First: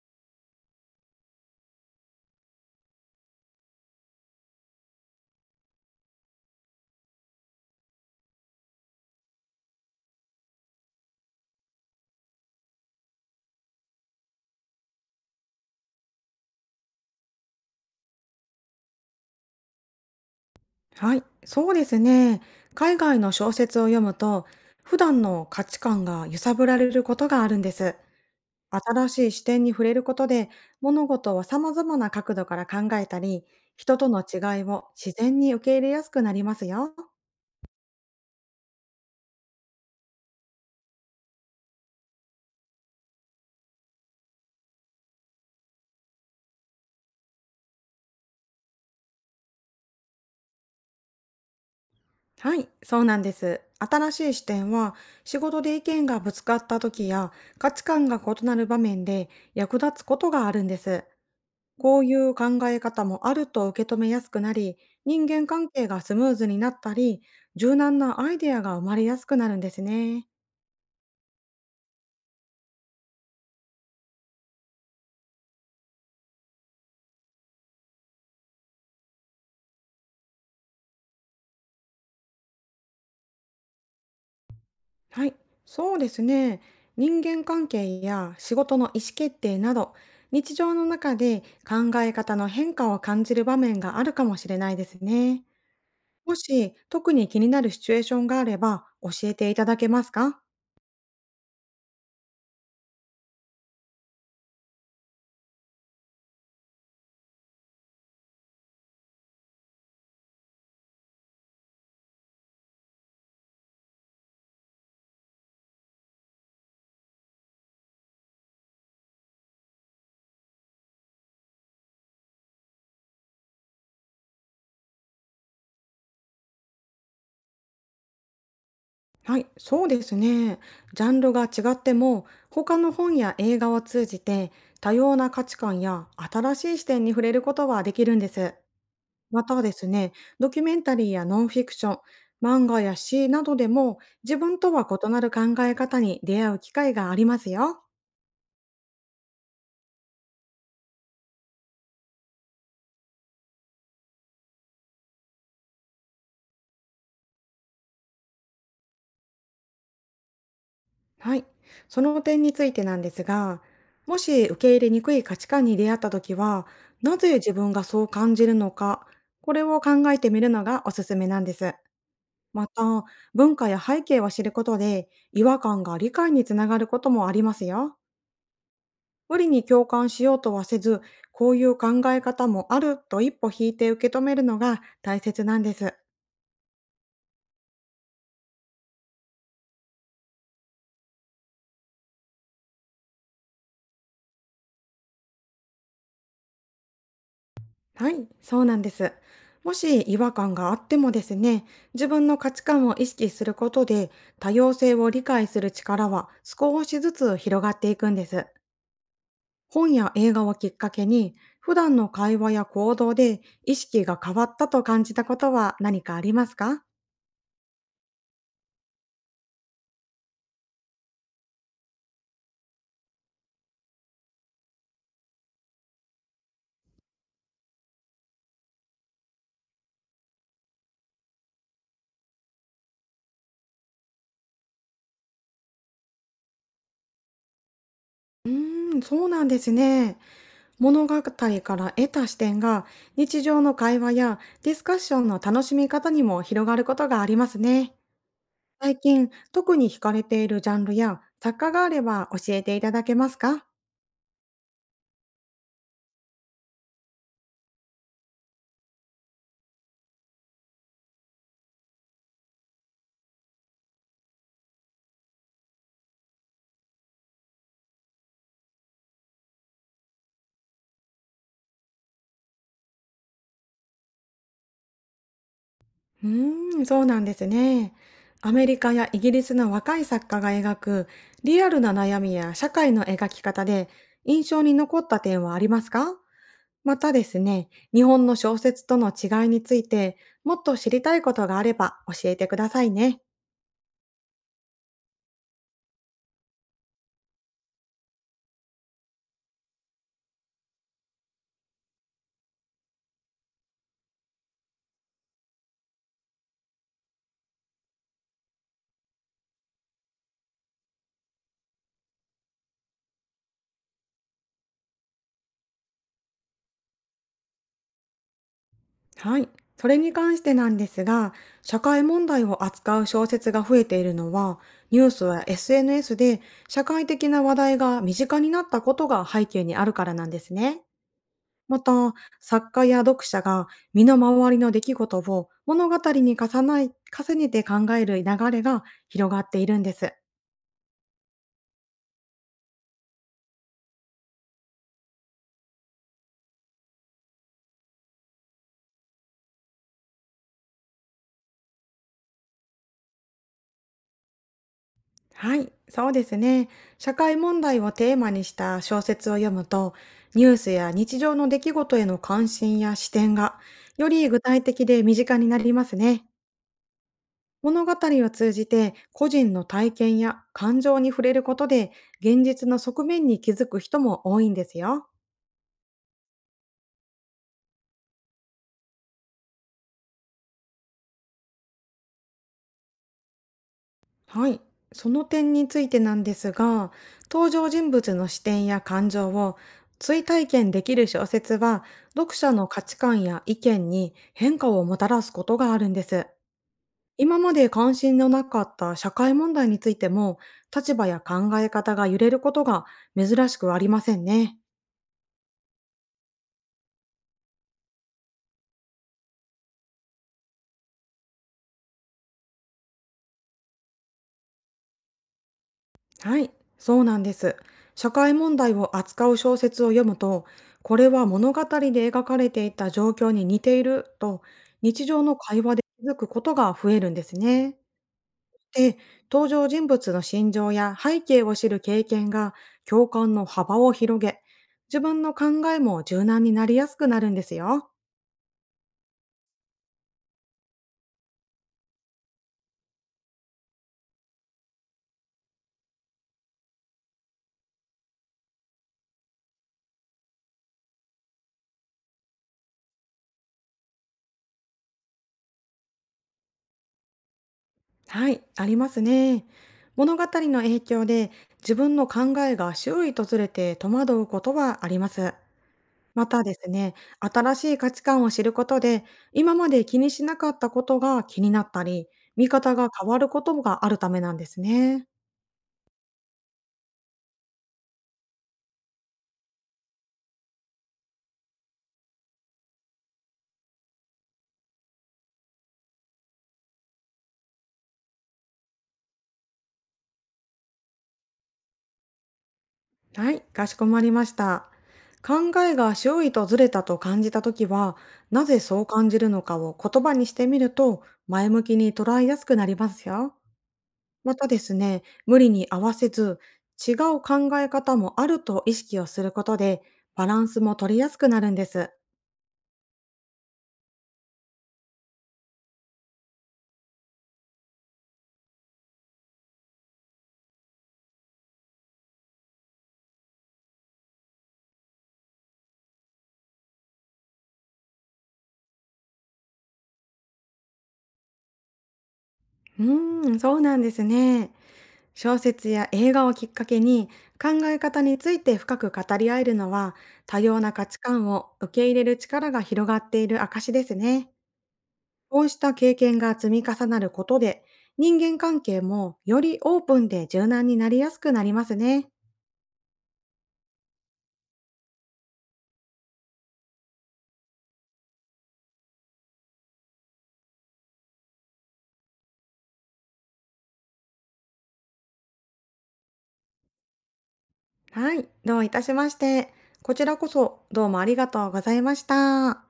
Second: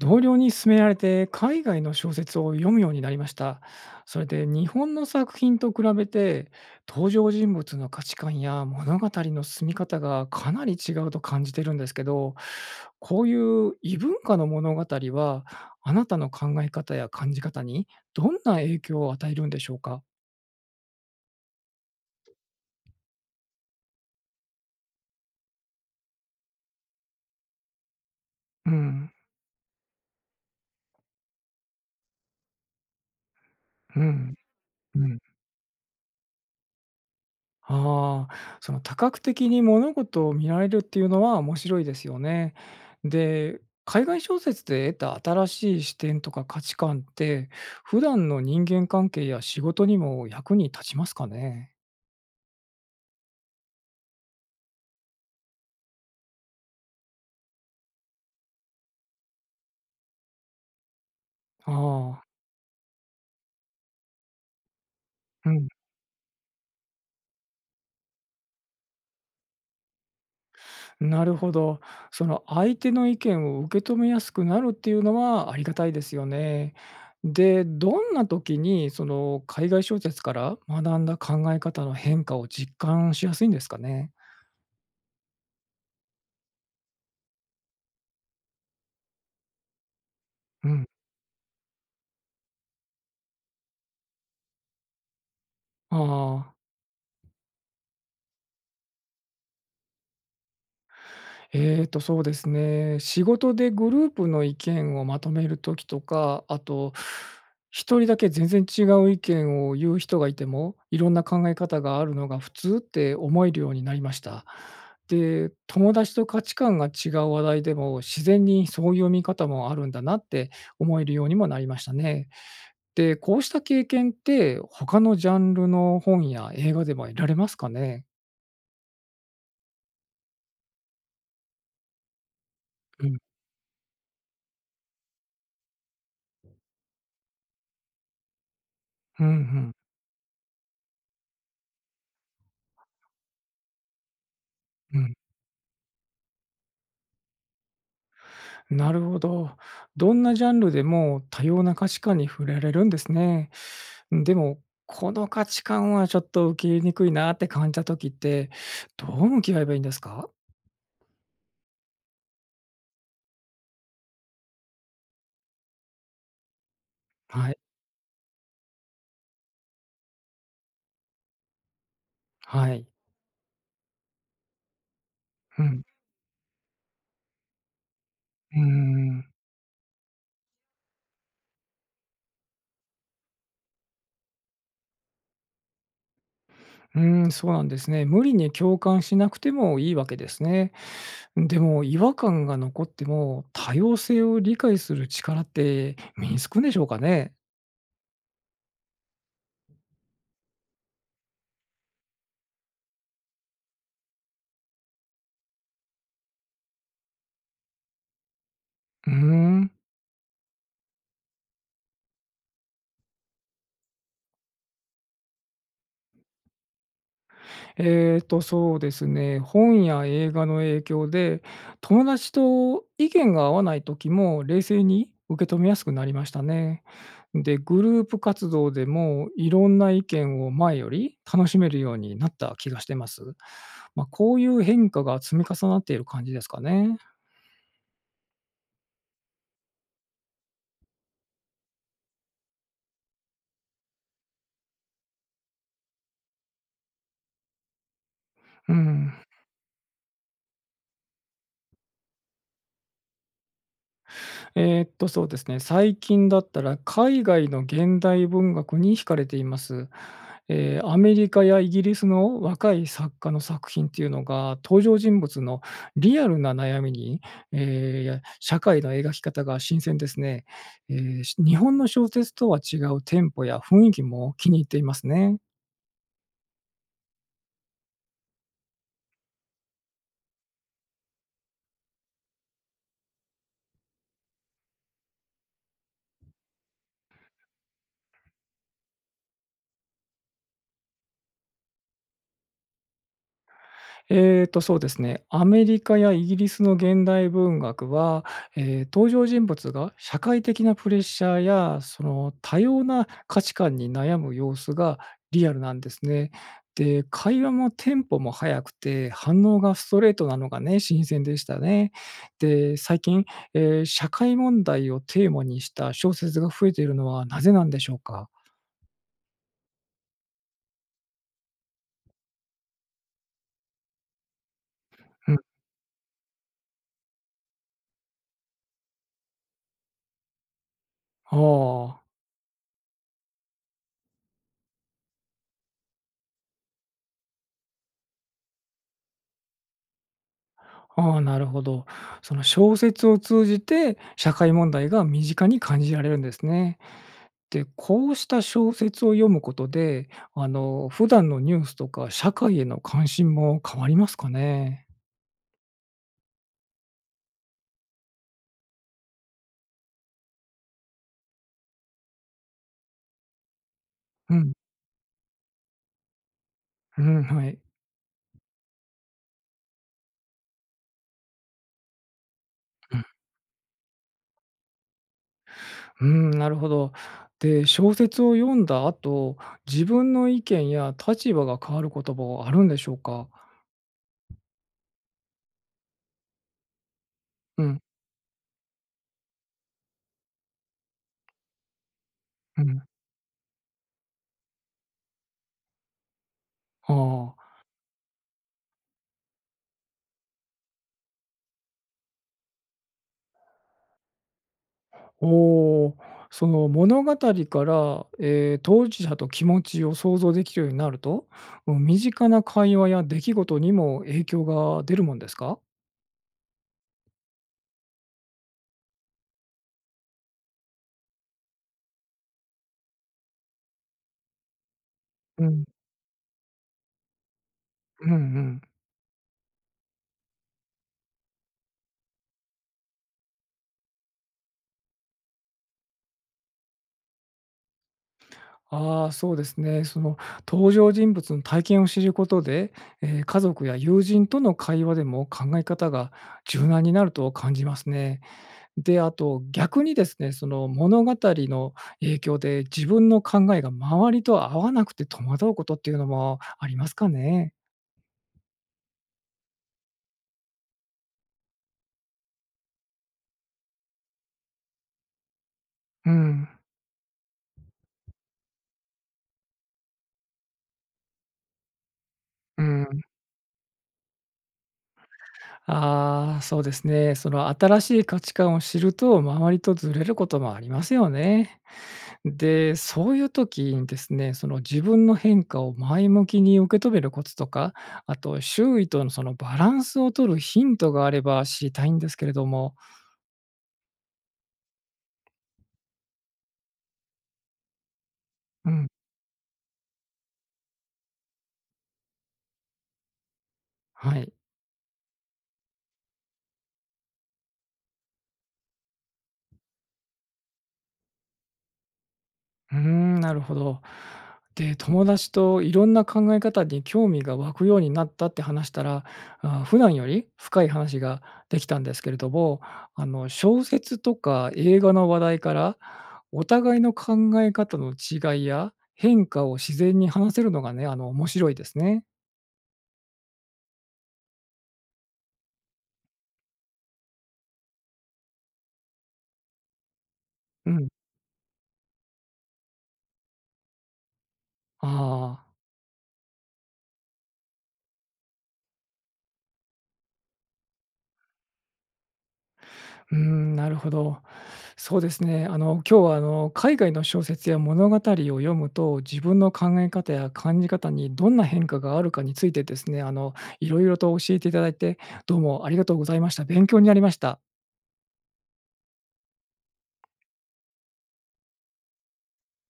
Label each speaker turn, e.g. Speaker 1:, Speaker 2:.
Speaker 1: 同僚に勧められて海外の小説を読むようになりました。それで日本の作品と比べて登場人物の価値観や物語の進み方がかなり違うと感じてるんですけど、こういう異文化の物語はあなたの考え方や感じ方にどんな影響を与えるんでしょうか？
Speaker 2: はい、そうですね。海外の小説を読むと、普段の価値観が揺さぶられることがあるんです。
Speaker 1: う
Speaker 2: 新
Speaker 1: ん、
Speaker 2: しい視点に触れることで、物事を様々な角度から考えたり、人
Speaker 1: う
Speaker 2: との
Speaker 1: ん、
Speaker 2: 違いを
Speaker 1: う
Speaker 2: 自
Speaker 1: ん。
Speaker 2: 然に受け入れやすくなりますよ。
Speaker 1: ああ、その多角的に物事を見られるっていうのは面白いですよね。で、海外小説で得た新しい視点とか価値観って、普段の人間関係や仕事にも役に立ちますかね。
Speaker 2: はい、そうなんです。新しい視点は、仕事で意見がぶつかった時や、価値観が異なる場面で役立つことがあるんです。
Speaker 1: あ
Speaker 2: こうい
Speaker 1: あ、
Speaker 2: う考え方もあると受け止めやすくなり、人間
Speaker 1: うん、
Speaker 2: 関係がスムーズになったり、柔軟なアイデアが生まれやすくなるんですね。
Speaker 1: なるほど。その相手の意見を受け止めやすくなるっていうのはありがたいですよね。で、どんな時にその海外小説から学んだ考え方の変化を実感しやすいんですかね。
Speaker 2: はい、そうですね。人間関係や仕事の意思決定など、日
Speaker 1: う
Speaker 2: 常の
Speaker 1: ん。
Speaker 2: 中で考え方の変化を感じる場面があるかもしれないですね。も
Speaker 1: ああ、
Speaker 2: し特に気になるシチュエーションがあれば教えていただけますか？
Speaker 1: そうですね。仕事でグループの意見をまとめる時とか、あと、一人だけ全然違う意見を言う人がいても、いろんな考え方があるのが普通って思えるようになりました。で、友達と価値観が違う話題でも、自然にそういう見方もあるんだなって思えるようにもなりましたね。で、こうした経験って、他のジャンルの本や映画でも得られますかね？
Speaker 2: はい、そうですね。ジャンルが違っても、他の
Speaker 1: う
Speaker 2: 本
Speaker 1: ん。
Speaker 2: や映画を通じて、多様な価値観や新しい視点に触れることはできるんです。
Speaker 1: うんう
Speaker 2: またで
Speaker 1: ん。
Speaker 2: すね、ドキュメンタリーやノンフィクション、漫画や詩などでも、自分とは
Speaker 1: う
Speaker 2: 異
Speaker 1: ん。
Speaker 2: なる考え方に出会う機会がありますよ。
Speaker 1: なるほど。どんなジャンルでも多様な価値観に触れられるんですね。でも、この価値観はちょっと受け入れにくいなって感じた時って、どう向き合えばいいんですか？
Speaker 2: はい、その点についてなんですが、もし受け入れにくい価値観に出会った時は、なぜ
Speaker 1: は
Speaker 2: 自
Speaker 1: い。
Speaker 2: 分がそう感じるのか、これを考えてみるのがおすすめなんです。ま
Speaker 1: はい。
Speaker 2: た、文化や背景を知ることで、違和
Speaker 1: うん。
Speaker 2: 感が理解につながることもありますよ。
Speaker 1: うーん。
Speaker 2: 無理に共感しようとはせず、こういう考え方もあると一歩引いて受け止めるのが大切なんです。
Speaker 1: うーん、そうなんですね。無理に共感しなくてもいいわけですね。でも、違和感が残っても、多様性を理解する力って身につくんでしょうかね？
Speaker 2: はい、そうなんです。もし違和感があってもですね、自分の価値観を意識することで、多様性を理解する力は少しずつ広がっていくんです。
Speaker 1: うーん。
Speaker 2: 本や映画をきっかけに、普段の会話や行動で意識が変わったと感じたことは何かありますか？
Speaker 1: そうですね、本や映画の影響で、友達と意見が合わない時も冷静に受け止めやすくなりましたね。で、グループ活動でもいろんな意見を前より楽しめるようになった気がしてます。まあ、こういう変化が積み重なっている感じですかね。
Speaker 2: うーん、そうなんですね。物語から得た視点が日常の会話やディスカッションの楽しみ方にも広がることがありますね。
Speaker 1: う
Speaker 2: 最
Speaker 1: ん。
Speaker 2: 近特に惹かれているジャンルや作家があれば教えていただけますか？
Speaker 1: そうですね。最近だったら海外の現代文学に惹かれています。アメリカやイギリスの若い作家の作品っていうのが、登場人物のリアルな悩みに、や社会の描き方が新鮮ですね、し日本の小説とは違うテンポや雰囲気も気に入っていますね。
Speaker 2: うーん、そうなんですね。アメリカやイギリスの若い作家が描くリアルな悩みや社会の描き方で印象に残った点はありますか？またですね、日本の小説との違いについてもっと知りたいことがあれば教えてくださいね。
Speaker 1: そうですね。アメリカやイギリスの現代文学は、登場人物が社会的なプレッシャーや、多様な価値観に悩む様子がリアルなんですね。で、会話もテンポも速くて、反応がストレートなのがね、新鮮でしたね。で、最近、社会問題をテーマにした小説が増えているのはなぜなんでしょうか？
Speaker 2: はい。それに関してなんですが、社会問題を扱う小説が増えているのは、ニュース
Speaker 1: うん、
Speaker 2: や SNS で社会的な話題が身近になったことが背景にあるからなんですね。
Speaker 1: あ
Speaker 2: ま
Speaker 1: あ。
Speaker 2: た、作家や読者が身の回りの出来事を物語に重ない重ねて考える流れが広がっているんです。
Speaker 1: ああ、なるほど。その小説を通じて社会問題が身近に感じられるんですね。で、こうした小説を読むことで、普段のニュースとか社会への関心も変わりますかね？
Speaker 2: はい、そうですね。社会問題をテーマにした小説を読むと、ニュースや日常の出来事への関心や視点が、より
Speaker 1: う
Speaker 2: 具
Speaker 1: ん、
Speaker 2: 体的で身近になりますね。
Speaker 1: うん、はい。
Speaker 2: 物語を通じて個人の体験や感情に触れることで、現実の側
Speaker 1: う
Speaker 2: 面に気づく人も多いんですよ。
Speaker 1: ん、なるほど。で、小説を読んだ後、自分の意見や立場が変わることもあるんでしょうか？
Speaker 2: はい、その点についてなんですが、登
Speaker 1: う
Speaker 2: 場
Speaker 1: ん、
Speaker 2: 人物の視点や感情を追体験できる小説は、読者
Speaker 1: う
Speaker 2: の
Speaker 1: ん、
Speaker 2: 価
Speaker 1: あ
Speaker 2: 値観や意見に変化をもたらすことがあるんです。今
Speaker 1: あ。
Speaker 2: まで関心のなかった社会問題についても、立場や考え方が揺れることが珍しくありませんね。
Speaker 1: おお、その物語から、当事者と気持ちを想像できるようになると、うん、身近な会話や出来事にも影響が出るもんですか？
Speaker 2: はい、そうなんです。社会問題を扱う小説を読むと、これは物語で描かれていた状況に似ていると、日常の
Speaker 1: う
Speaker 2: 会
Speaker 1: ん、
Speaker 2: 話で気づくことが増えるんですね。
Speaker 1: うんうん。
Speaker 2: で、登場人物の心情や背景を知る経験が共感の幅を広げ、自分の考えも柔軟になりやすくなるんですよ。
Speaker 1: ああ、そうですね。その登場人物の体験を知ることで、家族や友人との会話でも考え方が柔軟になると感じますね。で、あと逆にですね、その物語の影響で自分の考えが周りと合わなくて戸惑うことっていうのもありますかね？
Speaker 2: はい、ありますね。物語の影響で自分の考えが周囲とずれて戸惑うことはあります。
Speaker 1: う
Speaker 2: また
Speaker 1: ん、
Speaker 2: ですね、新しい価値観を知ることで、今まで気にしなかったことが気になったり、見
Speaker 1: う
Speaker 2: 方が
Speaker 1: ん。
Speaker 2: 変わることがあるためなんですね。
Speaker 1: ああ、そうですね。その新しい価値観を知ると周りとずれることもありますよね。で、そういう時にですね、その自分の変化を前向きに受け止めるコツとか、あと周囲とのバランスを取るヒントがあれば知りたいんですけれども。
Speaker 2: はい、かしこまりました。考えが周囲とずれたと感じたときは、なぜ
Speaker 1: う
Speaker 2: そう
Speaker 1: ん、
Speaker 2: 感じるのかを言葉にしてみると、前向きに捉えやすくなりますよ。
Speaker 1: はい。
Speaker 2: またですね、無理に合わせず、違う考え方もあると意識をすることで、バランスも取りやすくなるんです。
Speaker 1: うーん、なるほど。で、友達といろんな考え方に興味が湧くようになったって話したら、あ、普段より深い話ができたんですけれども、小説とか映画の話題から、お互いの考え方の違いや変化を自然に話せるのがね、面白いですね。
Speaker 2: うーん、そうなんですね。小説や映画をきっかけに考え方について深く語り合えるのは多様
Speaker 1: う
Speaker 2: な価
Speaker 1: ん。
Speaker 2: 値観を受け入れる力が広がっている証ですね。こ
Speaker 1: あ
Speaker 2: う
Speaker 1: あ、
Speaker 2: した経験が積み重なることで人間関係もよりオープンで柔軟になりやすくなりますね。
Speaker 1: うーん、なるほど。そうですね。今日は海外の小説や物語を読むと、自分の考え方や感じ方にどんな変化があるかについてですね、いろいろと教えていただいて、どうもありがとうございました。勉強になりました。
Speaker 2: はい、どういたしまして。こちらこそどうもありがとうございました。